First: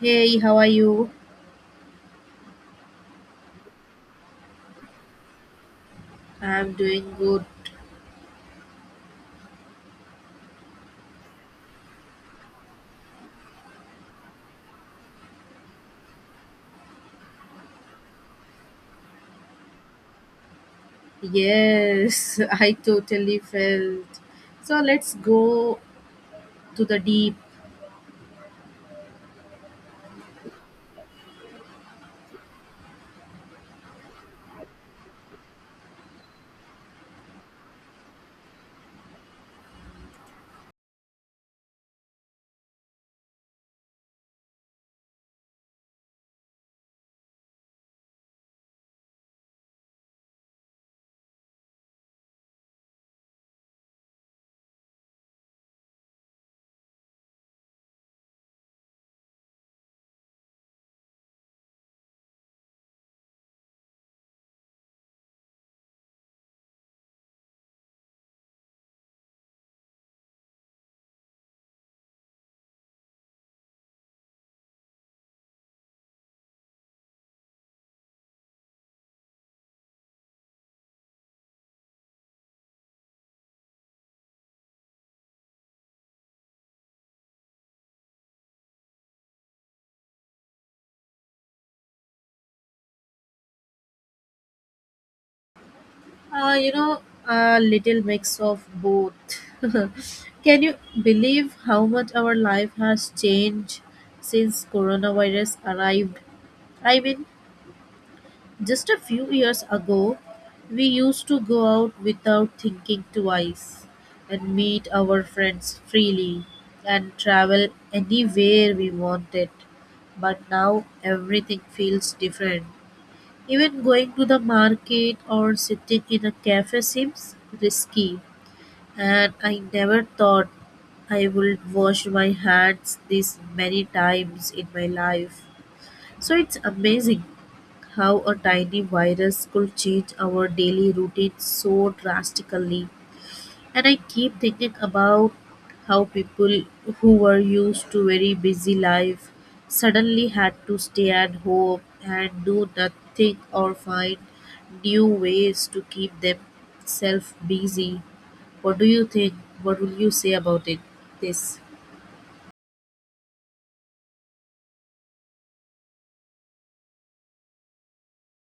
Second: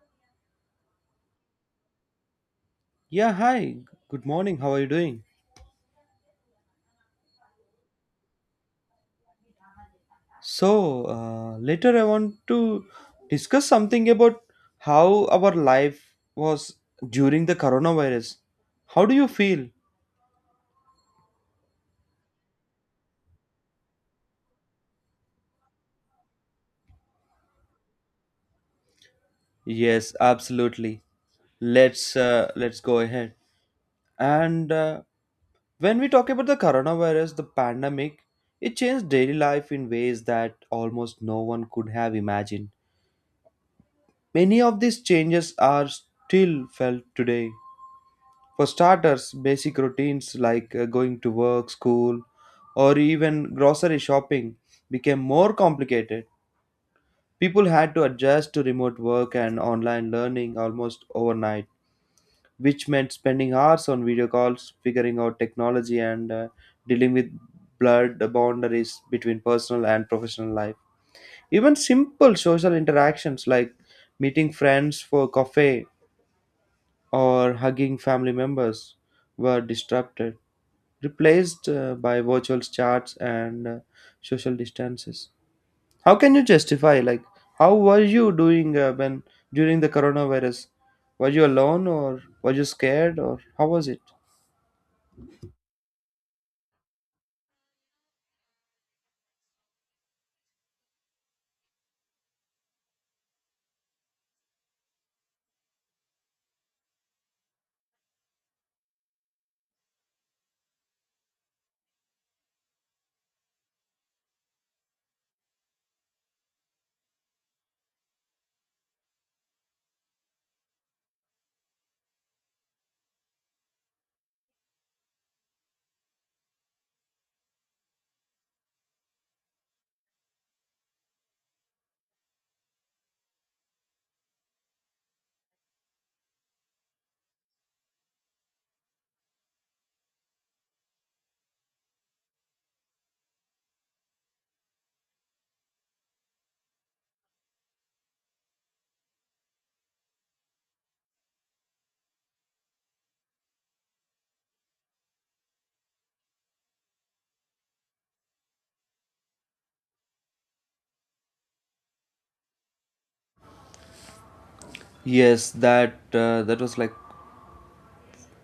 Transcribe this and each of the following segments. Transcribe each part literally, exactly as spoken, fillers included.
Hey, how are you? Yeah, hi. Good morning. How are you doing? I'm doing good. So, uh, later I want to discuss something about how our life was during the coronavirus. How do you feel? Yes, I totally felt. So let's go to the deep. Yes, absolutely. Let's uh, let's go ahead. And uh, when we talk about the coronavirus, the pandemic, it changed daily life in ways that almost no one could have imagined. Many of these changes are still felt today. For starters, basic routines like uh, going to work, school, or even grocery shopping became more complicated. People had to adjust to remote work and online learning almost overnight, which meant spending hours on video calls, figuring out technology, and uh, dealing with blurred boundaries between personal and professional life. Even simple social interactions like meeting friends for coffee or hugging family members were disrupted. Replaced uh, by virtual chats and uh, social distances. How can you justify like how were you doing uh, when during the coronavirus? Were you alone or were you scared or how was it? Uh, you know, a little mix of both. Can you believe how much our life has changed since coronavirus arrived? I mean, Just a few years ago, we used to go out without thinking twice and meet our friends freely and travel anywhere we wanted. But now everything feels different. Even going to the market or sitting in a cafe seems risky. And I never thought I would wash my hands this many times in my life. So it's amazing how a tiny virus could change our daily routine so drastically. And I keep thinking about how people who were used to very busy life suddenly had to stay at home and do nothing or find new ways to keep themselves busy. What do you think? What will you say about it? This. Yes, that uh, that was like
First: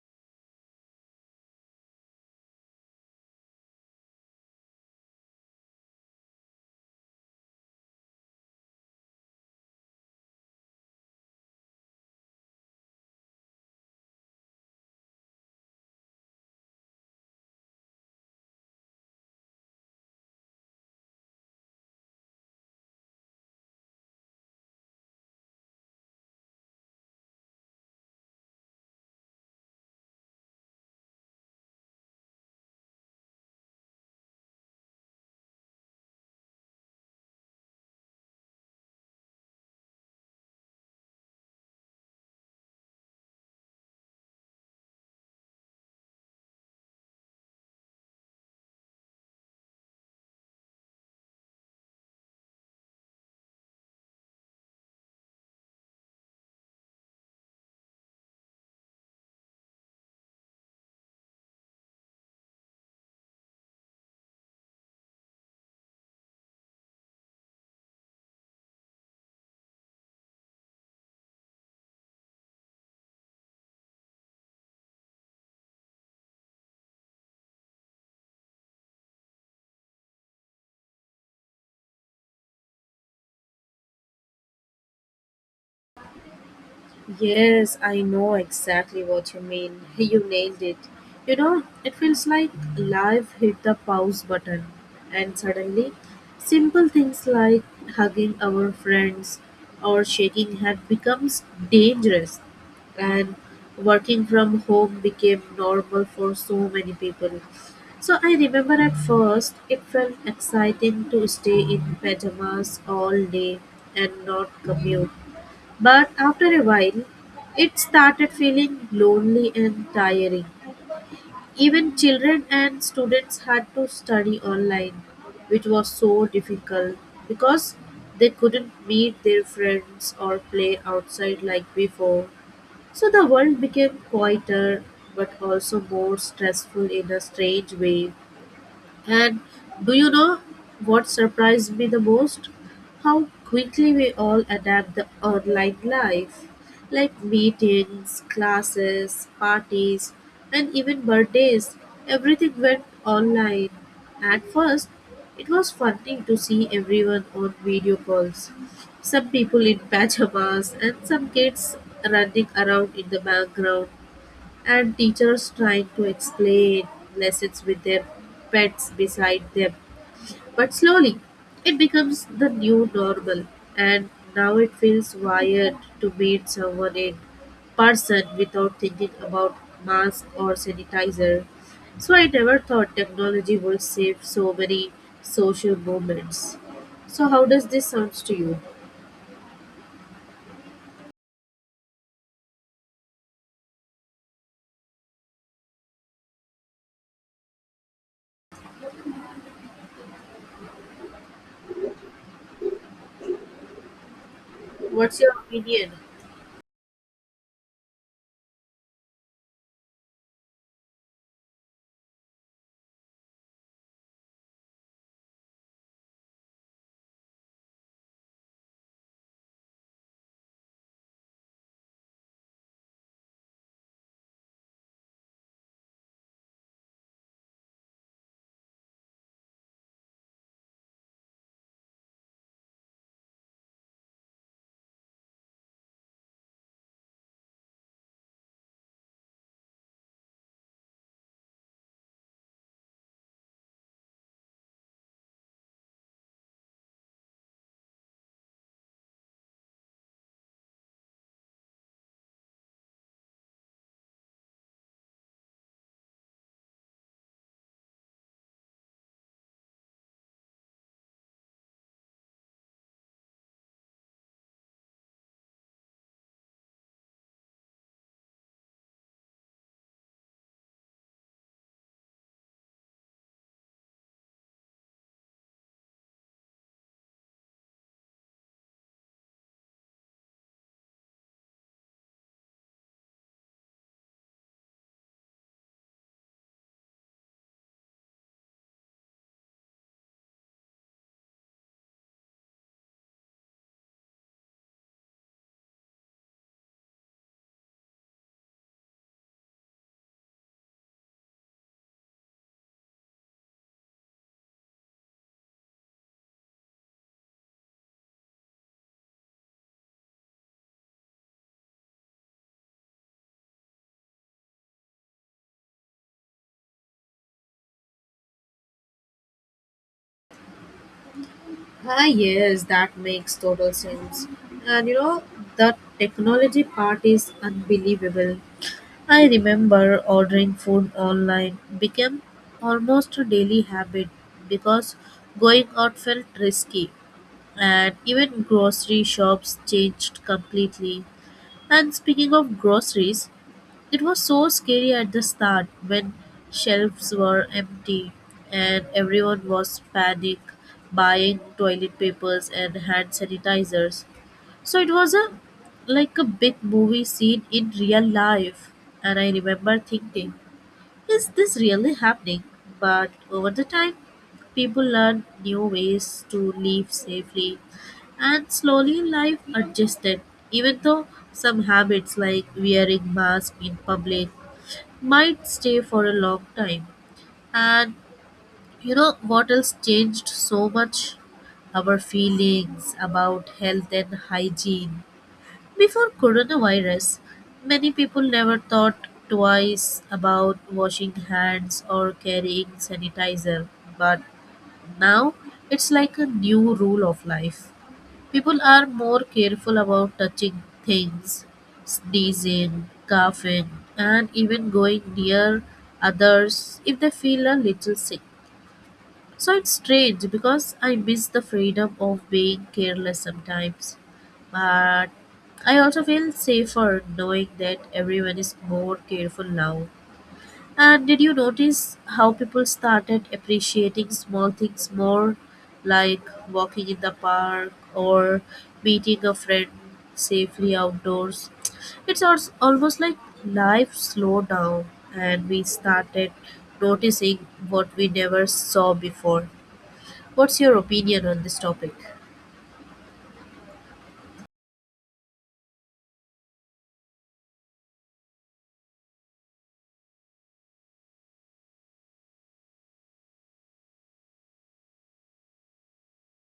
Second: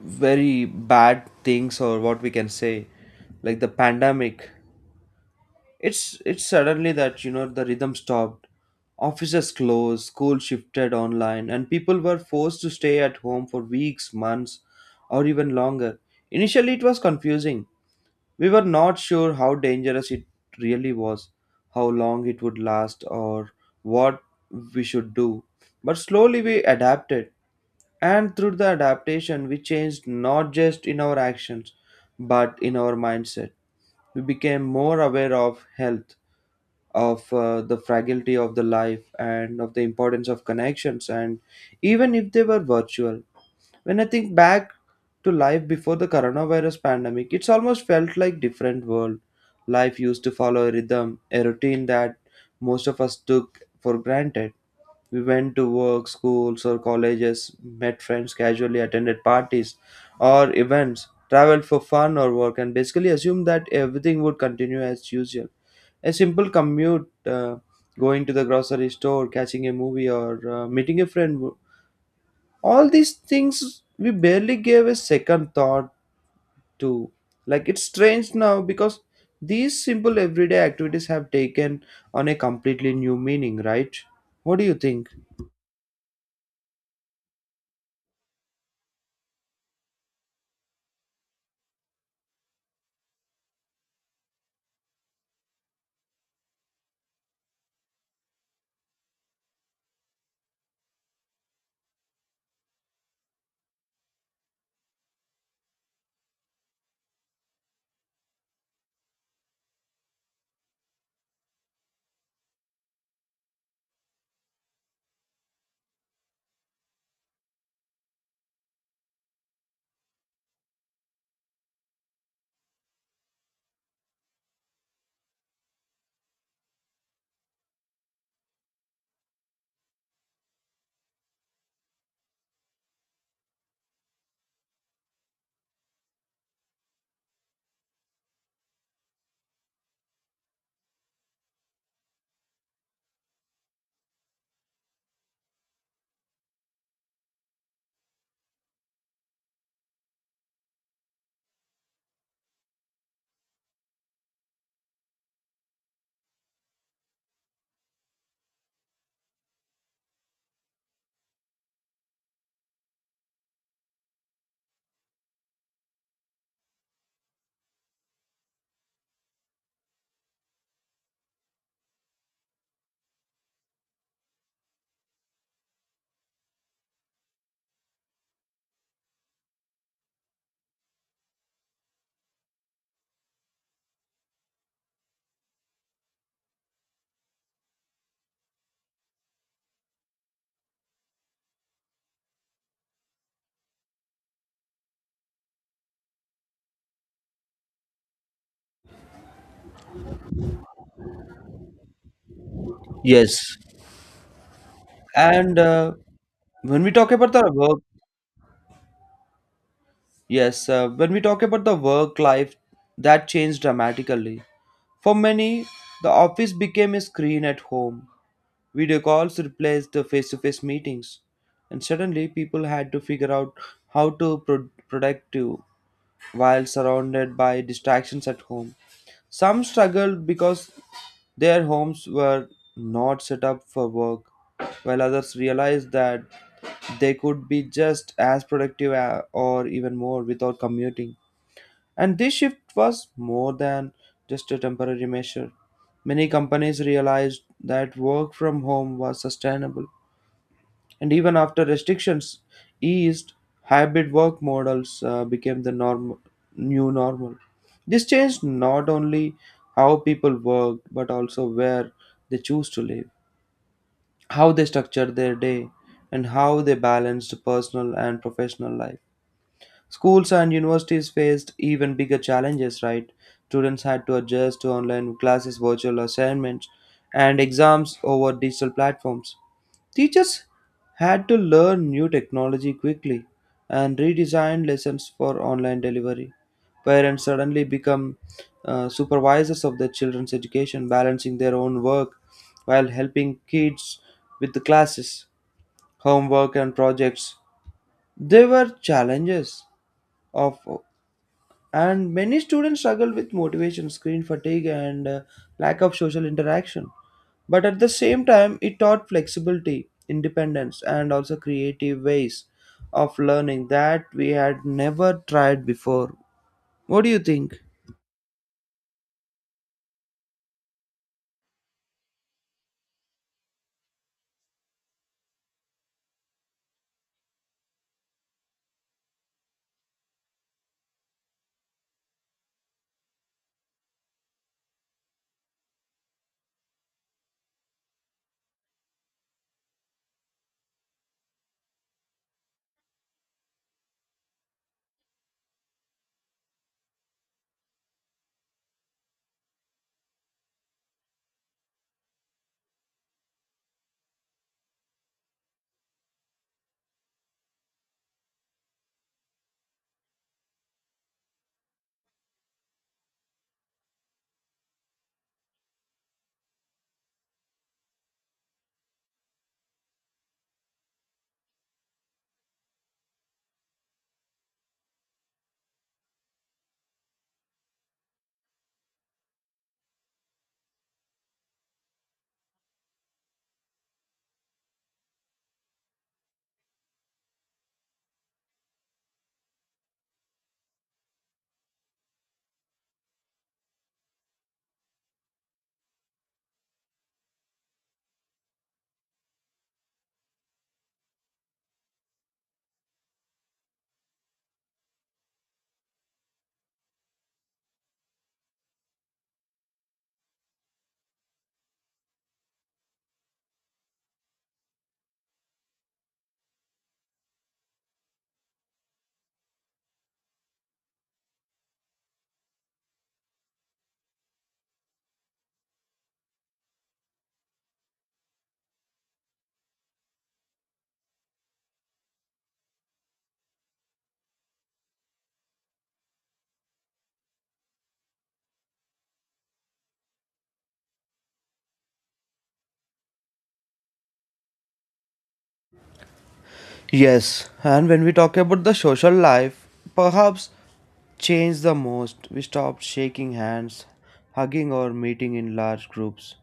very bad things or what we can say, like the pandemic. It's it's suddenly that you know the rhythm stopped. Offices closed, school shifted online, and people were forced to stay at home for weeks, months, or even longer. Initially, it was confusing. We were not sure how dangerous it really was, how long it would last, or what we should do. But slowly we adapted, and through the adaptation, we changed not just in our actions but in our mindset. We became more aware of health, of uh, the fragility of the life and of the importance of connections, and even if they were virtual. When I think back to life before the coronavirus pandemic, it's almost felt like different world. Life used to follow a rhythm, a routine that most of us took for granted. We went to work, schools or colleges, met friends casually, attended parties or events, traveled for fun or work, and basically assumed that everything would continue as usual. A simple commute, uh, going to the grocery store, catching a movie, or uh, meeting a friend, w- all these things we barely gave a second thought to. Like, it's strange now because these simple everyday activities have taken on a completely new meaning, right? What do you think? Yes, I know exactly what you mean. Hey, you nailed it. You know, it feels like life hit the pause button, and suddenly, simple things like hugging our friends or shaking hands becomes dangerous, and working from home became normal for so many people. So I remember at first it felt exciting to stay in pajamas all day and not commute. But after a while, it started feeling lonely and tiring. Even children and students had to study online, which was so difficult because they couldn't meet their friends or play outside like before. So the world became quieter but also more stressful in a strange way. And do you know what surprised me the most? How quickly we all adapt the online life, like meetings, classes, parties, and even birthdays. Everything went online. At first, it was funny to see everyone on video calls. Some people in pajamas and some kids running around in the background and teachers trying to explain lessons with their pets beside them. But slowly, it becomes the new normal, and now it feels weird to meet someone in person without thinking about mask or sanitizer. So I never thought technology would save so many social moments. So how does this sound to you? Yes. What's your And opinion? uh, when we talk about the work, yes, uh, when we talk about the work life, that changed dramatically. For many, the office became a screen at home. Video calls replaced the face to face meetings, and suddenly people had to figure out how to pro- productive while surrounded by distractions at home. Some struggled because their homes were not set up for work, while others realized that they could be just as productive a- or even more without commuting. And this shift was more than just a temporary measure. Many companies realized that work from home was sustainable, and even after restrictions eased, hybrid work models uh, became the norm, new normal. This changed not only how people worked, but also where they choose to live, how they structure their day, and how they balanced personal and professional life. Schools and universities faced even bigger challenges, right? Students had to adjust to online classes, virtual assignments, and exams over digital platforms. Teachers had to learn new technology quickly and redesign lessons for online delivery. Parents suddenly become uh, supervisors of their children's education, balancing their own work while helping kids with the classes, homework, and projects. There were challenges of, and many students struggled with motivation, screen fatigue, and uh, lack of social interaction. But at the same time, it taught flexibility, independence, and also creative ways of learning that we had never tried before. What do you think? Ah, yes, that makes total sense. And you know, the technology part is unbelievable. I remember ordering food online became almost a daily habit because going out felt risky. And even grocery shops changed completely. And speaking of groceries, it was so scary at the start when shelves were empty and everyone was panic buying toilet papers and hand sanitizers. So it was a like a big movie scene in real life and I remember thinking, is this really happening? But over the time, people learn new ways to live safely and slowly life adjusted. Even though some habits like wearing mask in public might stay for a long time. And you know what else changed so much? Our feelings about health and hygiene. Before coronavirus, many people never thought twice about washing hands or carrying sanitizer, but now it's like a new rule of life. People are more careful about touching things, sneezing, coughing, and even going near others if they feel a little sick. So it's strange because I miss the freedom of being careless sometimes. But I also feel safer knowing that everyone is more careful now. And did you notice how people started appreciating small things more, like walking in the park or meeting a friend safely outdoors? It's als- almost like life slowed down and we started noticing what we never saw before. What's your opinion on this topic? Yes, and when we talk about the social life, perhaps changed the most. We stopped shaking hands, hugging, or meeting in large groups.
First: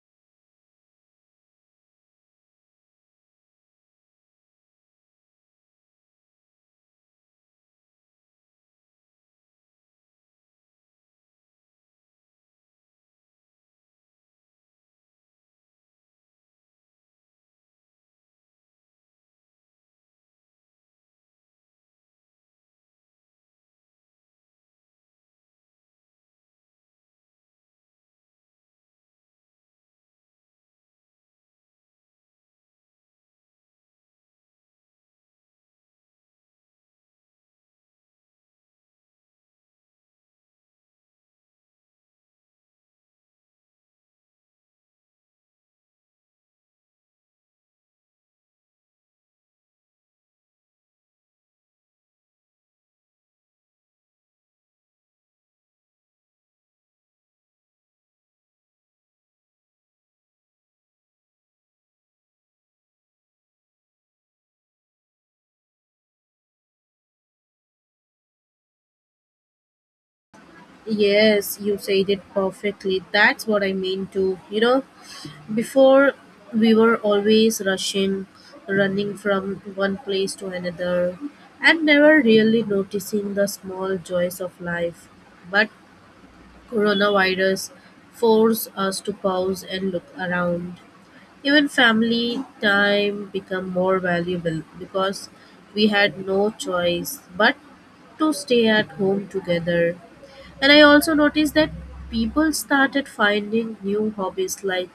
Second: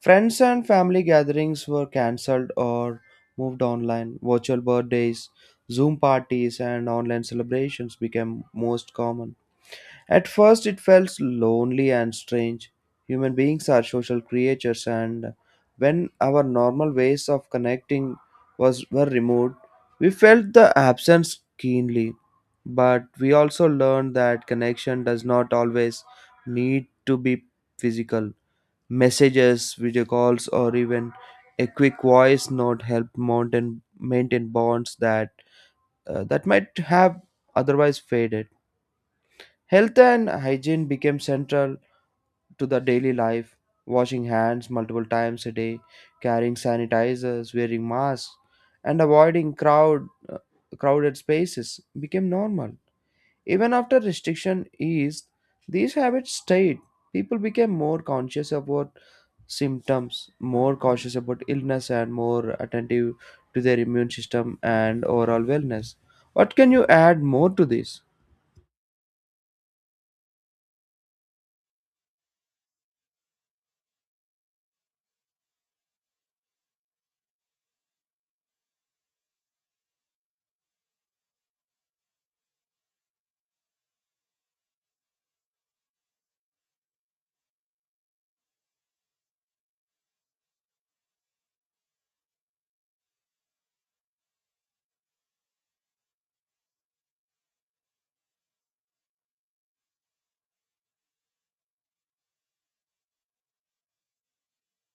Friends and family gatherings were cancelled or moved online. Virtual birthdays, Zoom parties, and online celebrations became most common. At first, it felt lonely and strange. Human beings are social creatures, and when our normal ways of connecting was were removed, we felt the absence keenly. But we also learned that connection does not always need to be physical. Messages, video calls, or even a quick voice note help maintain maintain bonds that uh, that might have otherwise faded. Health and hygiene became central to the daily life, washing hands multiple times a day, carrying sanitizers, wearing masks, and avoiding crowd crowded spaces became normal. Even after restriction eased, these habits stayed. People became more conscious about symptoms, more cautious about illness, and more attentive to their immune system and overall wellness. What can you add more to this? Yes, you said it perfectly. That's what I mean too. You know, before we were always rushing, running from one place to another, and never really noticing the small joys of life. But coronavirus forced us to pause and look around. Even family time became more valuable because we had no choice but to stay at home together. And I also noticed that people started finding new hobbies like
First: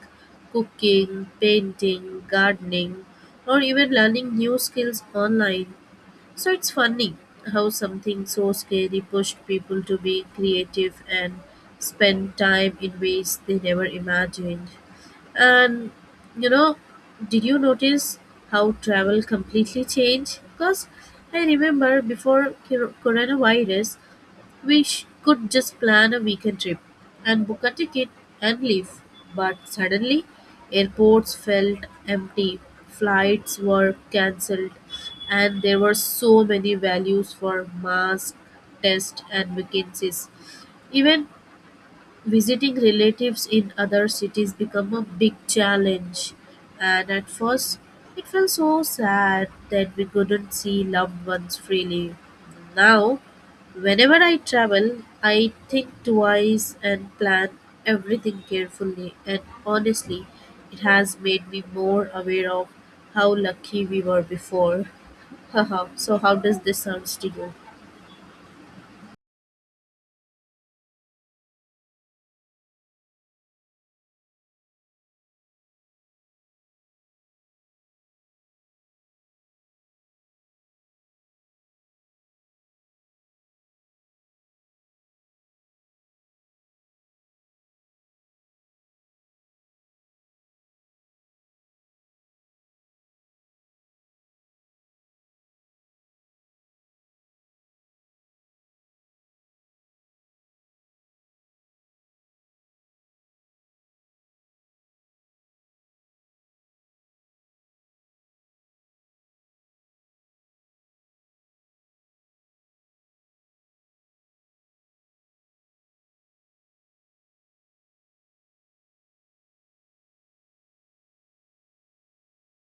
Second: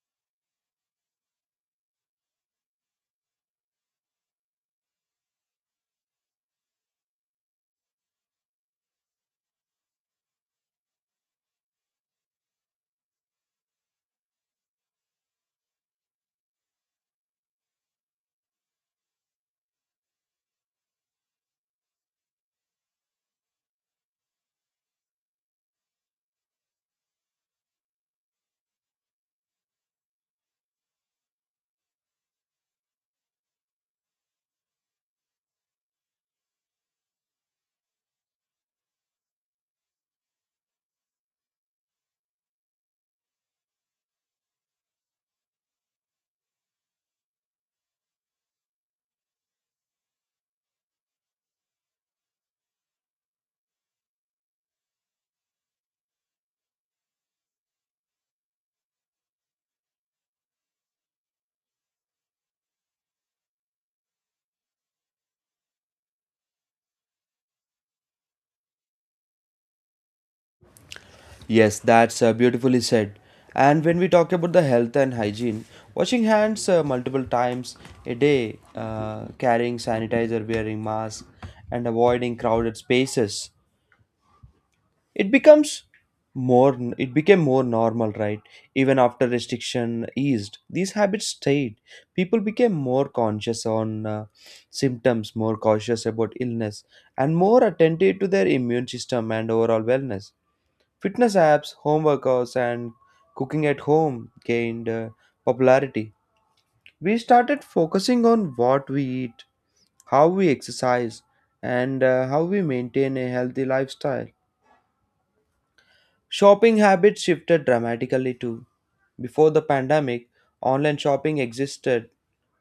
cooking, painting, gardening, or even learning new skills online. So it's funny how something so scary pushed people to be creative and spend time in ways they never imagined. And you know, did you notice how travel completely changed? Because I remember before cor- coronavirus, we sh- could just plan a weekend trip and book a ticket and leave. But suddenly, airports felt empty, flights were cancelled, and there were so many values for mask, test, and vacancies. Even visiting relatives in other cities become a big challenge, and at first it felt so sad that we couldn't see loved ones freely. Now, whenever I travel, I think twice and plan everything carefully, and honestly, it has made me more aware of how lucky we were before. Haha, so how does this sounds to you? Yes, that's uh, beautifully said. And when we talk about the health and hygiene, washing hands uh, multiple times a day, uh, carrying sanitizer, wearing mask, and avoiding crowded spaces, it becomes more. It became more normal, right? Even after restriction eased, these habits stayed. People became more conscious on uh, symptoms, more cautious about illness, and more attentive to their immune system and overall wellness. Fitness apps, home workouts, and cooking at home gained uh, popularity. We started focusing on what we eat, how we exercise, and uh, how we maintain a healthy lifestyle. Shopping habits shifted dramatically too. Before the pandemic, online shopping existed,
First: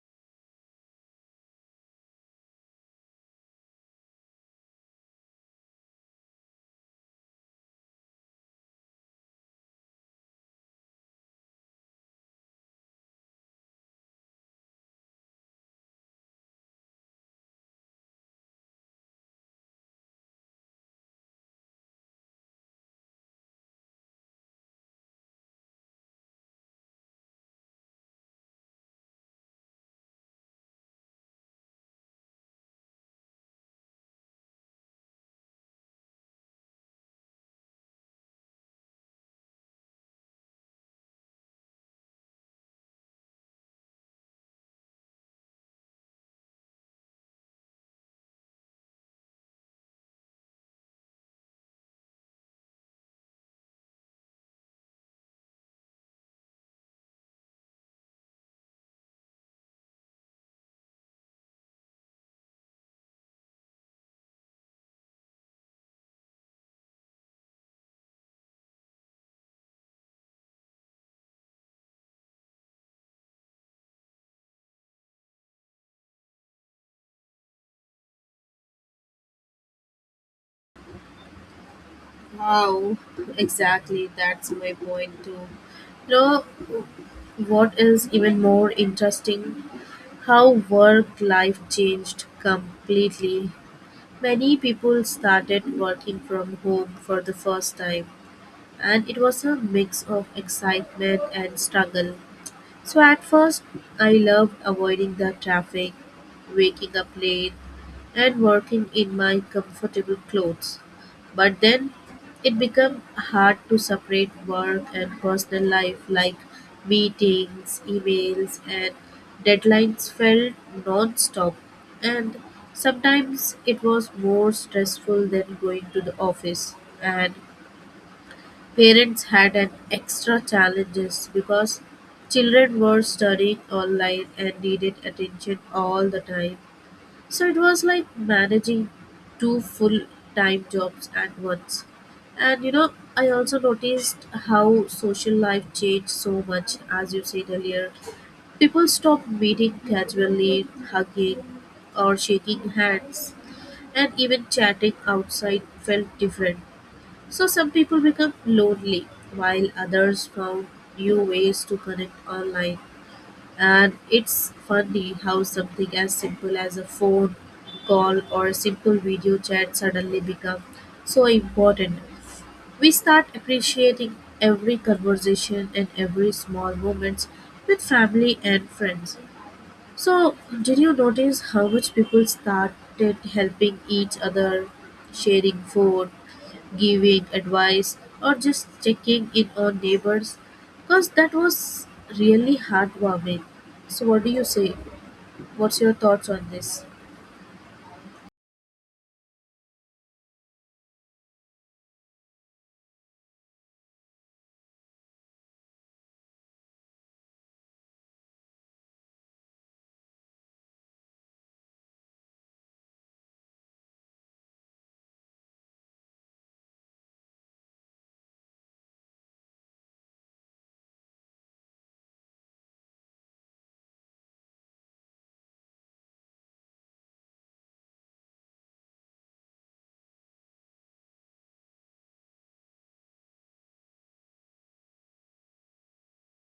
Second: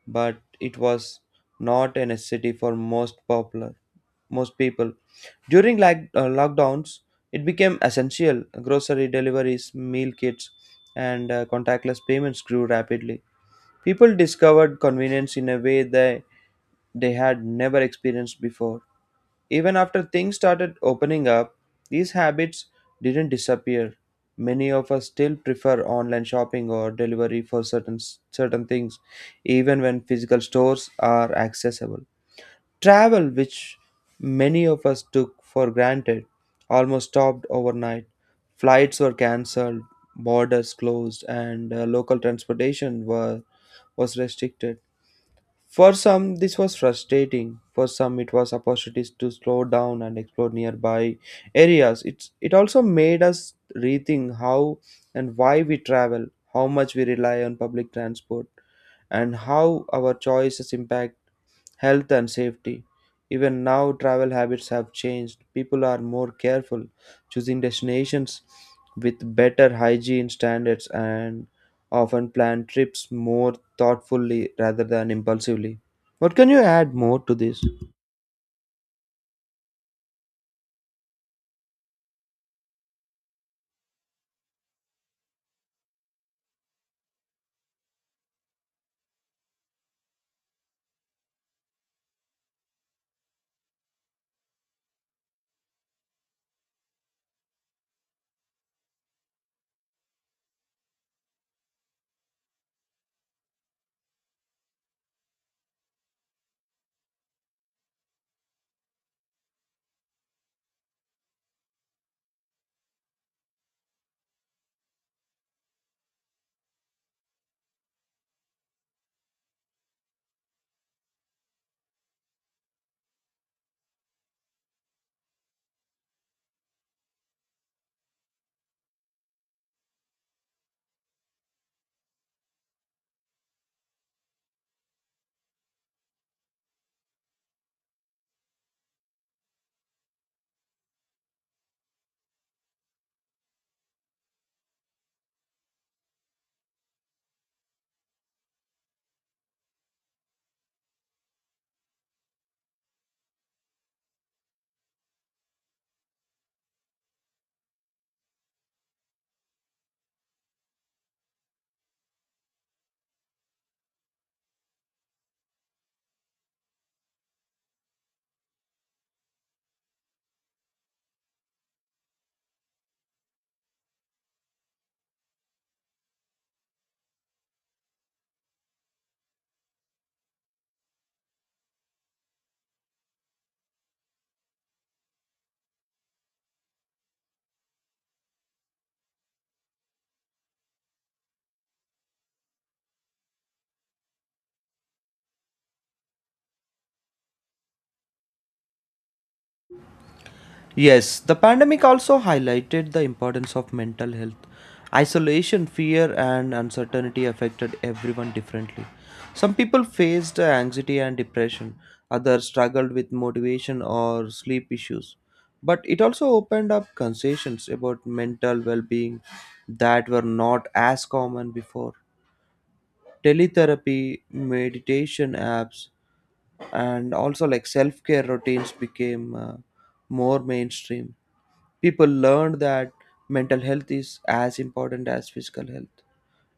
but it was not a necessity for most popular most people. During like, uh, lockdowns, it became essential. Grocery deliveries, meal kits, and uh, contactless payments grew rapidly. People discovered convenience in a way that they had never experienced before. Even after things started opening up, these habits didn't disappear. Many of us still prefer online shopping or delivery for certain certain things, even when physical stores are accessible. Travel, which many of us took for granted, almost stopped overnight. Flights were cancelled, borders closed, and uh, local transportation were, was restricted. For some, this was frustrating. For some, it was opportunities to slow down and explore nearby areas. It's, it also made us rethink how and why we travel, how much we rely on public transport, and how our choices impact health and safety. Even now, travel habits have changed. People are more careful, choosing destinations with better hygiene standards, and often plan trips more thoughtfully rather than impulsively. What can you add more to this? Wow, exactly. That's my point too. You know. What is even more interesting, how work life changed completely. Many people started working from home for the first time, and it was a mix of excitement and struggle. So at first, I loved avoiding the traffic, waking up late, and working in my comfortable clothes. But then it became hard to separate work and personal life, like meetings, emails, and deadlines felt non stop. And sometimes it was more stressful than going to the office. And parents had an extra challenges because children were studying online and needed attention all the time. So it was like managing two full time jobs at once. And you know, I also noticed how social life changed so much, as you said earlier. People stopped meeting casually, hugging, or shaking hands, and even chatting outside felt different. So some people become lonely while others found new ways to connect online. And it's funny how something as simple as a phone call or a simple video chat suddenly become so important. We start appreciating every conversation and every small moments with family and friends. So, did you notice how much people started helping each other, sharing food, giving advice, or just checking in on neighbors? Because that was really heartwarming. So, what do you say? What's your thoughts on this? Yes, the pandemic also highlighted the importance of mental health. Isolation, fear, and uncertainty affected everyone differently. Some people faced anxiety and depression, others struggled with motivation or sleep issues. But it also opened up conversations about mental well being that were not as common before. Teletherapy, meditation apps, and also like self care routines became uh, more mainstream. People learned that mental health is as important as physical health,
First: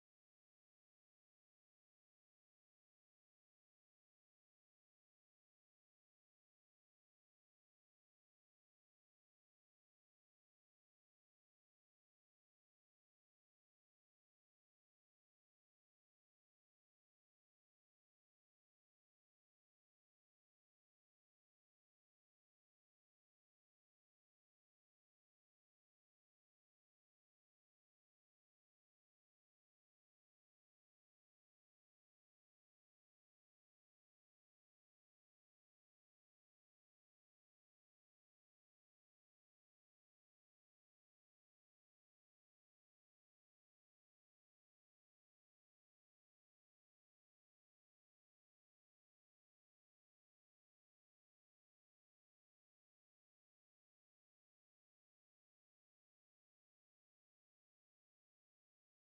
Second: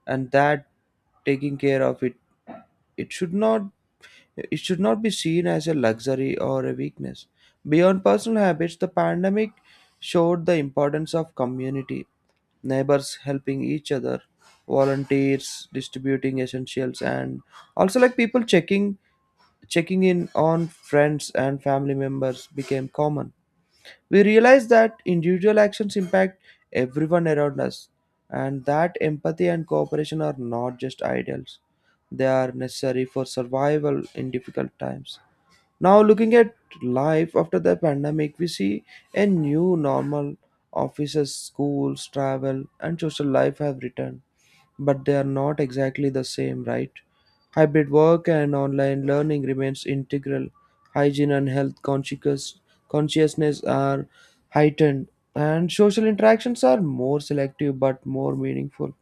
and that taking care of it, it should not it should not be seen as a luxury or a weakness. Beyond personal habits, the pandemic showed the importance of community. Neighbors helping each other, volunteers distributing essentials, and also like people checking checking in on friends and family members became common. We realize that individual actions impact everyone around us, and that empathy and cooperation are not just ideals, they are necessary for survival in difficult times. Now, looking at life after the pandemic, we see a new normal. Offices, schools, travel, and social life have returned, but they are not exactly the same, right? Hybrid work and online learning remains integral. Hygiene and health conscious, consciousness are heightened, and social interactions are more selective but more meaningful.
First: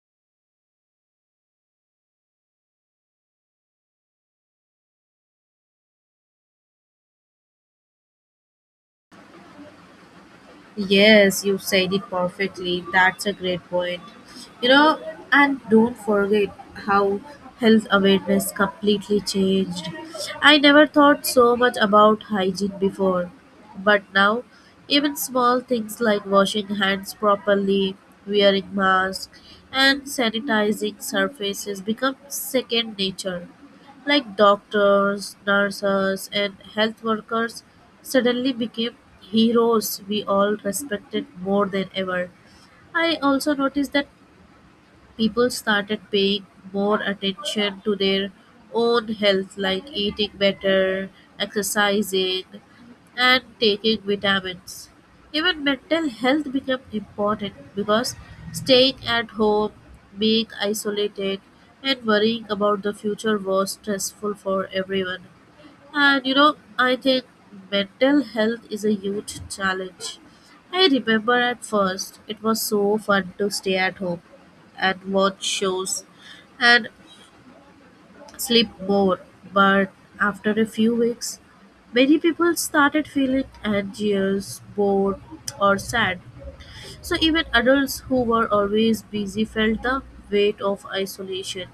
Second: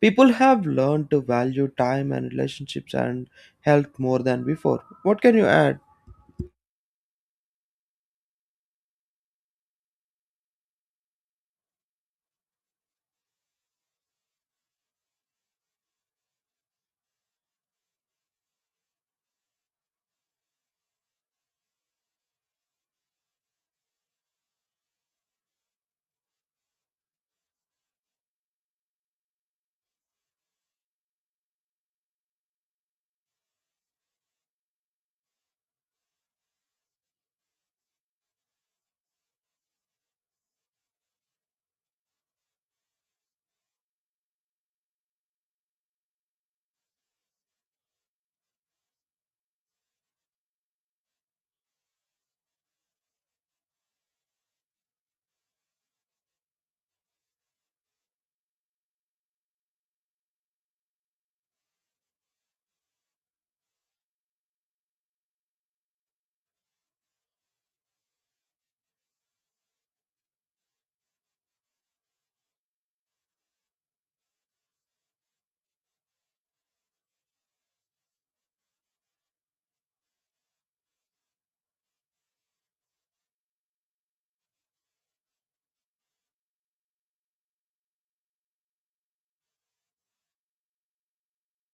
People have learned to value time and relationships and health more than before. What can you add? Yes, you said it perfectly. That's a great point. You know, and don't forget how health awareness completely changed. I never thought so much about hygiene before, but now even small things like washing hands properly, wearing masks, and sanitizing surfaces become second nature like doctors, nurses, and health workers, suddenly became heroes we all respected more than ever. I also noticed that people started paying more attention to their own health, like eating better, exercising, and taking vitamins. Even mental health became important because staying at home, being isolated, and worrying about the future was stressful for everyone. And you know, I think mental health is a huge challenge. I remember at first it was so fun to stay at home, and watch shows, and sleep more. But after a few weeks, many people started feeling anxious, bored, or sad. So even adults who were always busy felt the weight of isolation.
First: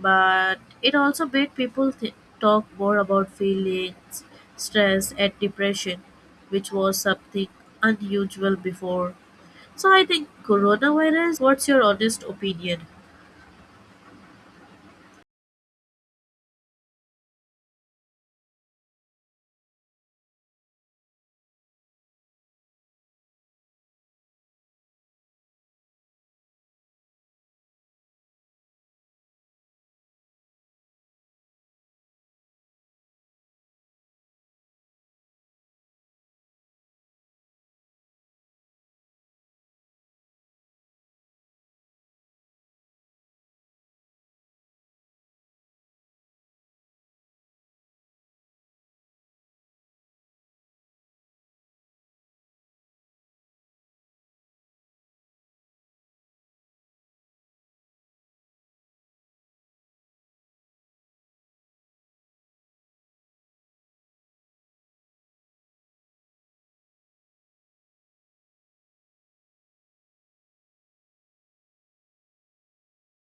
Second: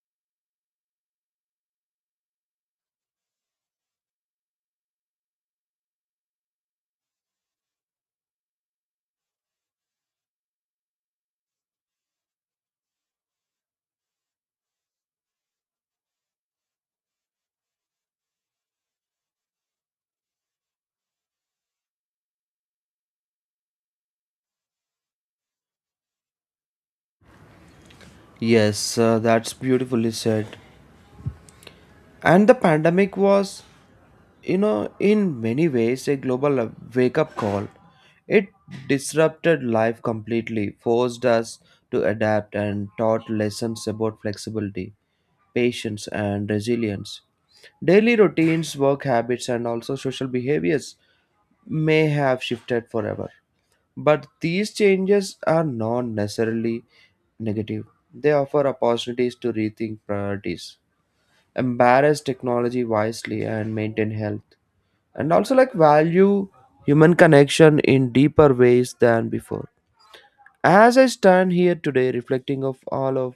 But it also made people th- talk more about feelings, stress, and depression, which was something unusual before. So I think coronavirus. What's your honest opinion? Yes, uh, that's beautifully said. And the pandemic was, you know, in many ways a global wake up call. It disrupted life completely, forced us to adapt, and taught lessons about flexibility, patience, and resilience. Daily routines, work habits, and also social behaviors may have shifted forever, but these changes are not necessarily negative. They offer opportunities to rethink priorities, embrace technology wisely, and maintain health, and also like value human connection in deeper ways than before. As I stand here today reflecting of all of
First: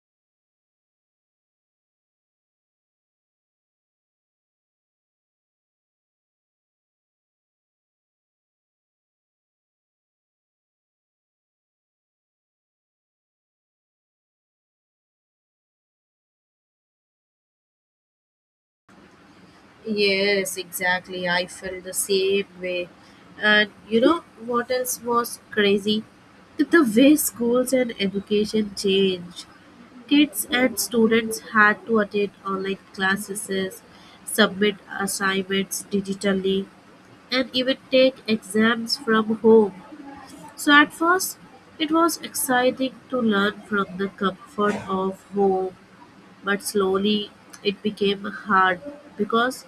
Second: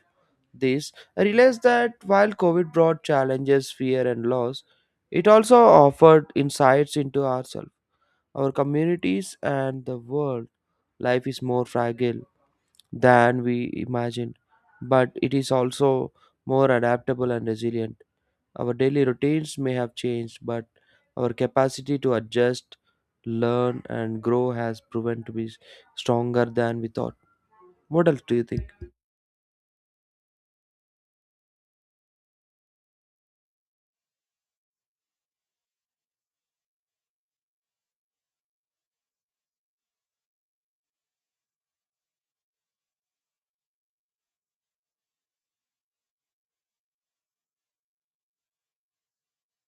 this, I realize that while COVID brought challenges, fear, and loss, it also offered insights into ourselves, our communities, and the world. Life is more fragile than we imagined, but it is also more adaptable and resilient. Our daily routines may have changed, Yes, but exactly. our I felt the capacity to same adjust, way. And learn, you know and grow what has else proven to was be s- crazy? stronger than The we thought. way schools and What else do you think? education changed. Kids and students had to attend online classes, submit assignments digitally, and even take exams from home. So, at first, it was exciting to learn from the comfort of home but slowly it became hard because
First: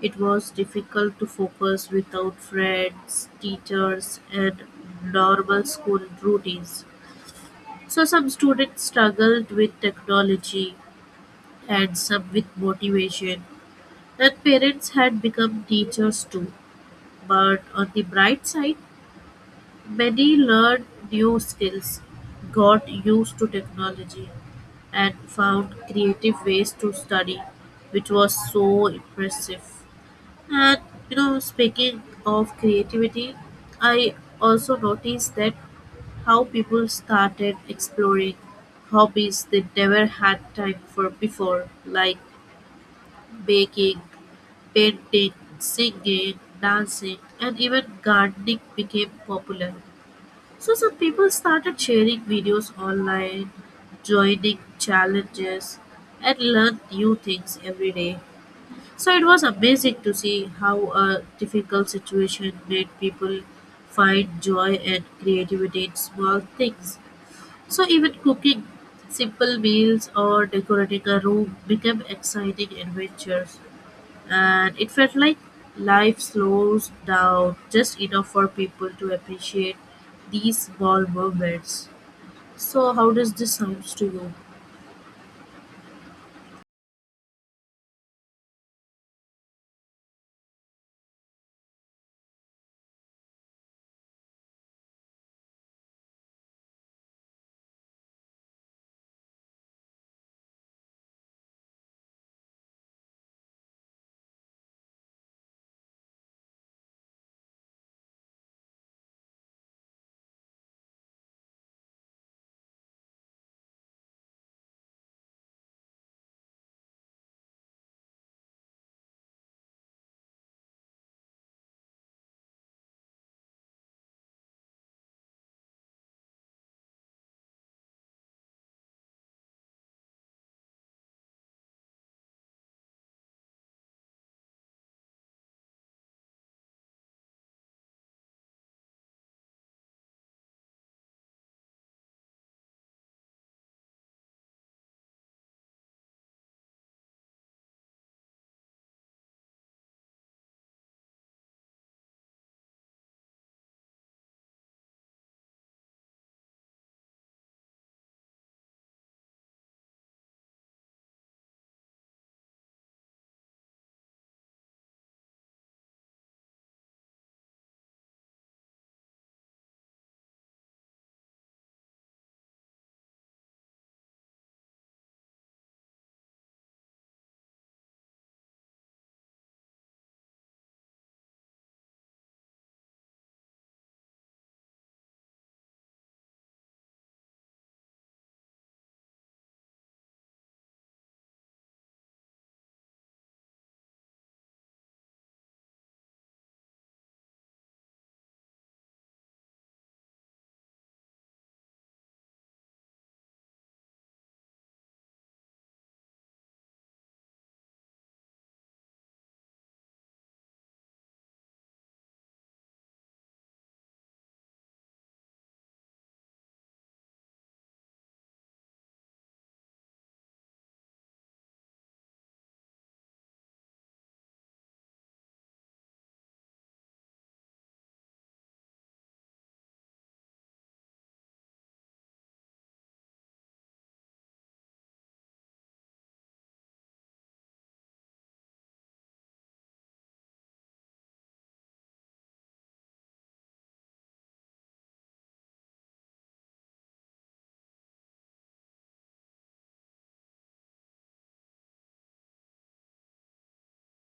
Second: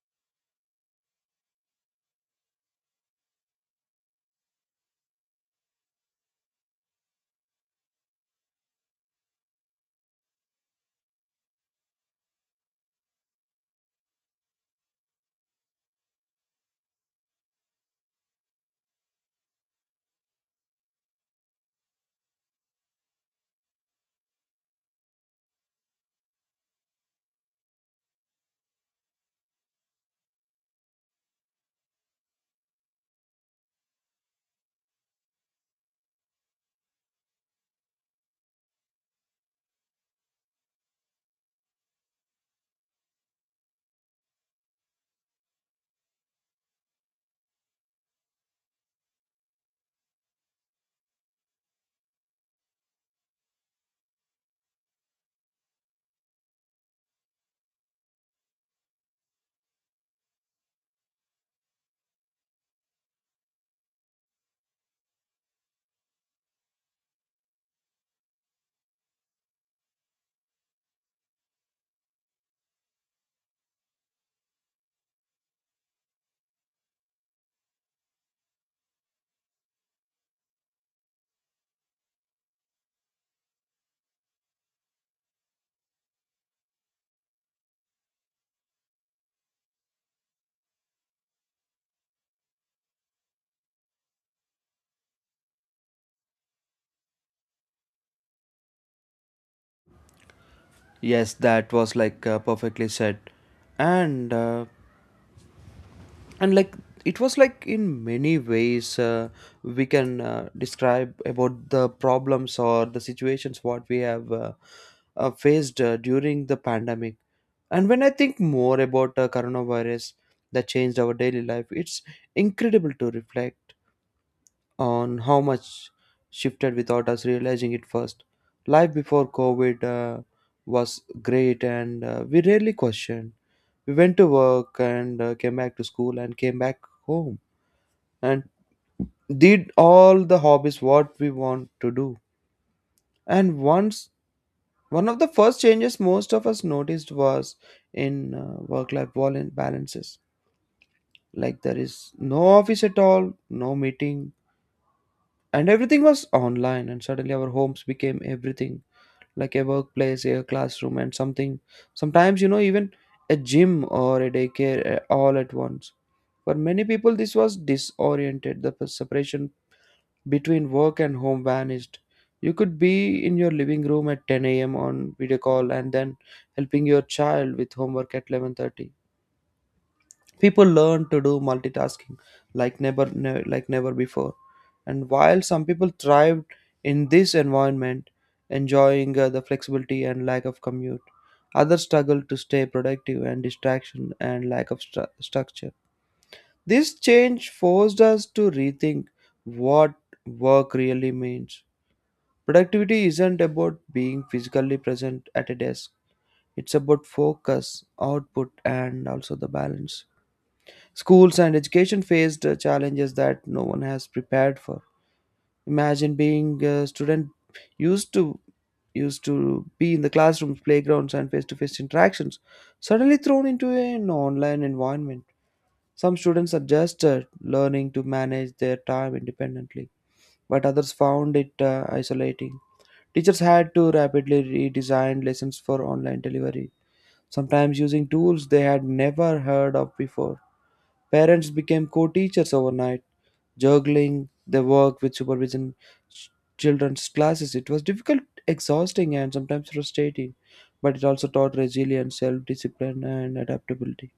it was difficult to focus without friends, teachers, and normal school routines. So some students struggled with technology and some with motivation. And parents had become teachers too. But on the bright side, many learned new skills, got used to technology, and found creative ways to study, which was so impressive. And you know, speaking of creativity, I also noticed that how people started exploring hobbies they never had time for before, like baking, painting, singing, dancing, and even gardening became popular. So some people started sharing videos online, joining challenges, and learn new things every day. So it was amazing to see how a difficult situation made people find joy and creativity in small things. So even cooking simple meals or decorating a room became exciting adventures. And it felt like life slows down just enough for people to appreciate these small moments. So, how does this sounds to you? Yes, that was like uh, perfectly said, and uh, and like it was like in many ways uh, we can uh, describe about the problems or the situations what we have uh, uh, faced uh, during the pandemic. And when I think more about uh, coronavirus that changed our daily life, it's incredible to reflect on how much shifted without us realizing it first. Life before COVID uh, was great, and uh, we rarely questioned. We went to work and uh, came back to school and came back home and did all the hobbies what we want to do. And once one of the first changes most of us noticed was in uh, work-life bal- balances. Like there is no office at all, no meeting, and everything was online, and suddenly our homes became everything, like a workplace, a classroom, and something sometimes, you know, even a gym or a daycare, uh, all at once. For many people this was disoriented. The p- separation between work and home vanished. You could be in your living room at ten a.m on video call and then helping your child with homework at eleven thirty. People learn to do multitasking like never ne- like never before. And while some people thrived in this environment, enjoying uh, the flexibility and lack of commute, others struggled to stay productive and distraction and lack of stru- structure. This change forced us to rethink what work really means. Productivity isn't about being physically present at a desk, it's about focus, output, and also the balance. Schools and education faced uh, challenges that no one has prepared for. Imagine being a student used to used to be in the classrooms, playgrounds, and face-to-face interactions, suddenly thrown into an online environment. Some students adjusted, learning to manage their time independently, but others found it uh, isolating. Teachers had to rapidly redesign lessons for online delivery, sometimes using tools they had never heard of before. Parents became co teachers overnight, juggling the work with supervision, ch- children's classes. It was difficult, exhausting, and sometimes frustrating, but it also taught resilience, self discipline, and adaptability.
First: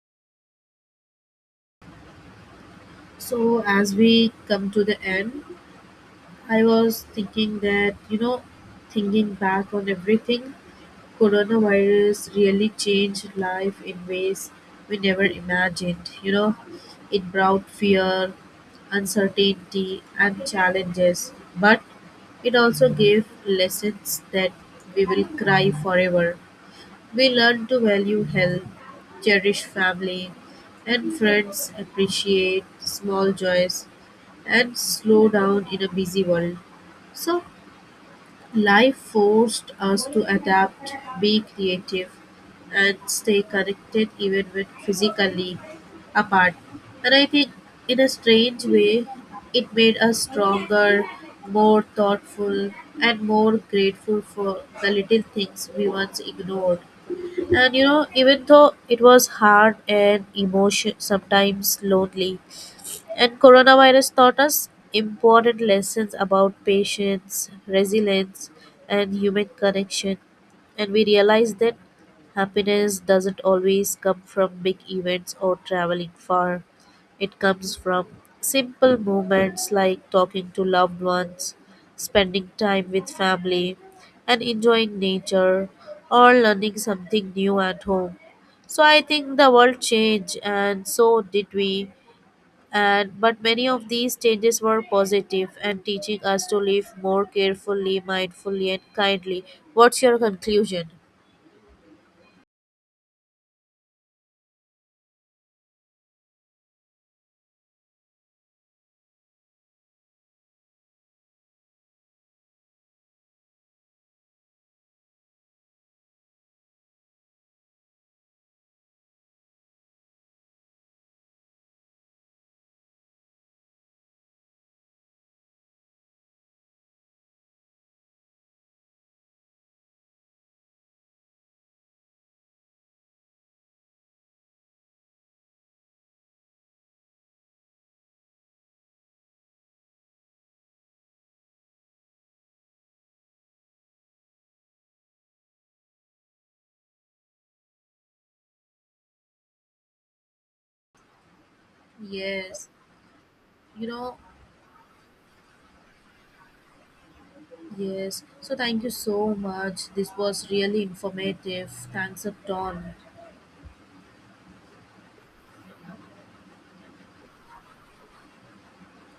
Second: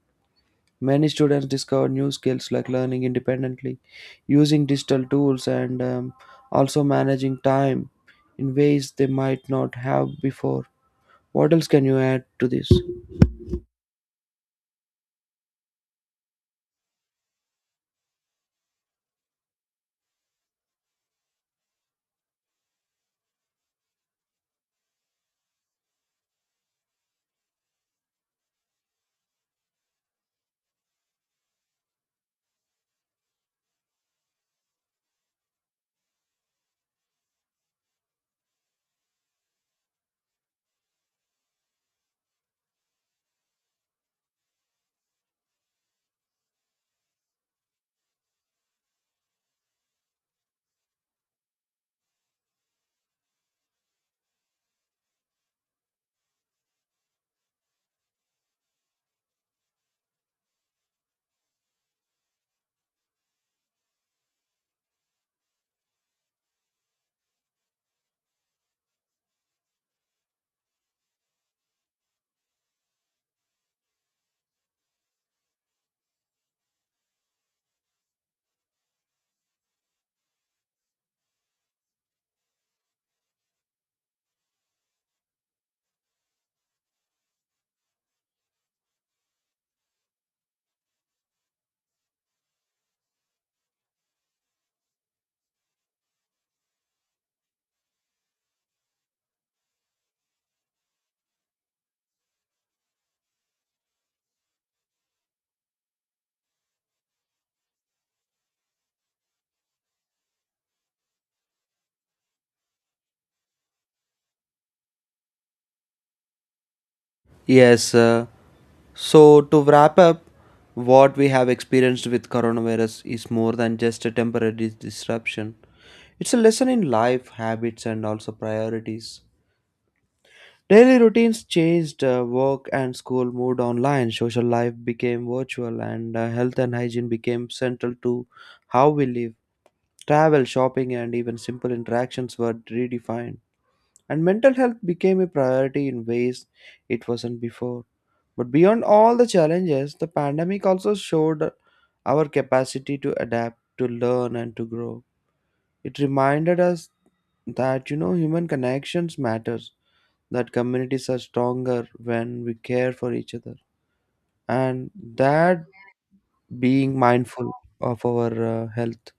Many students discovered new skills like learning So, independently, as we using come to the digital end, tools, and um, I also was managing thinking time that, you know, in ways they thinking might back not on have everything before. What else can you add coronavirus to this? really changed life in ways we never imagined. You know, it brought fear, uncertainty, and challenges, but it also gave lessons that we will cry forever. We learned to value health, cherish family and friends, appreciate small joys, and slow down in a busy world. So, life forced us to adapt, be creative, and stay connected even when physically apart. And I think, in a strange way, it made us stronger, more thoughtful, and more grateful for the little things we once ignored. And you know, even though it was hard and emotion sometimes lonely, and coronavirus taught us important lessons about patience, resilience, and human connection. And we realized that happiness doesn't always come from big events or traveling far. It comes from simple moments like talking to loved ones, spending time with family, and enjoying nature or learning something new at home. So I think the world changed, and so did we and but many of these changes were positive and teaching us to live more carefully mindfully and kindly. What's your conclusion? Yes, uh, so, to wrap up, what we have experienced with coronavirus is more than just a temporary dis- disruption. It's a lesson in life, habits, and also priorities. Daily routines changed, uh, work and school moved online, social life became virtual, and uh, health and hygiene became central to how we live. Travel, shopping, and even simple interactions were redefined, and mental health became a priority in ways it wasn't before. But beyond all the challenges, the pandemic also showed our Yes, capacity to adapt, you to know, learn, and to grow. It reminded us that, you know, yes. human So thank you connections so matters, much. This was that really communities are informative. stronger Thanks a when we care ton. for each other, and that being mindful of our uh, health.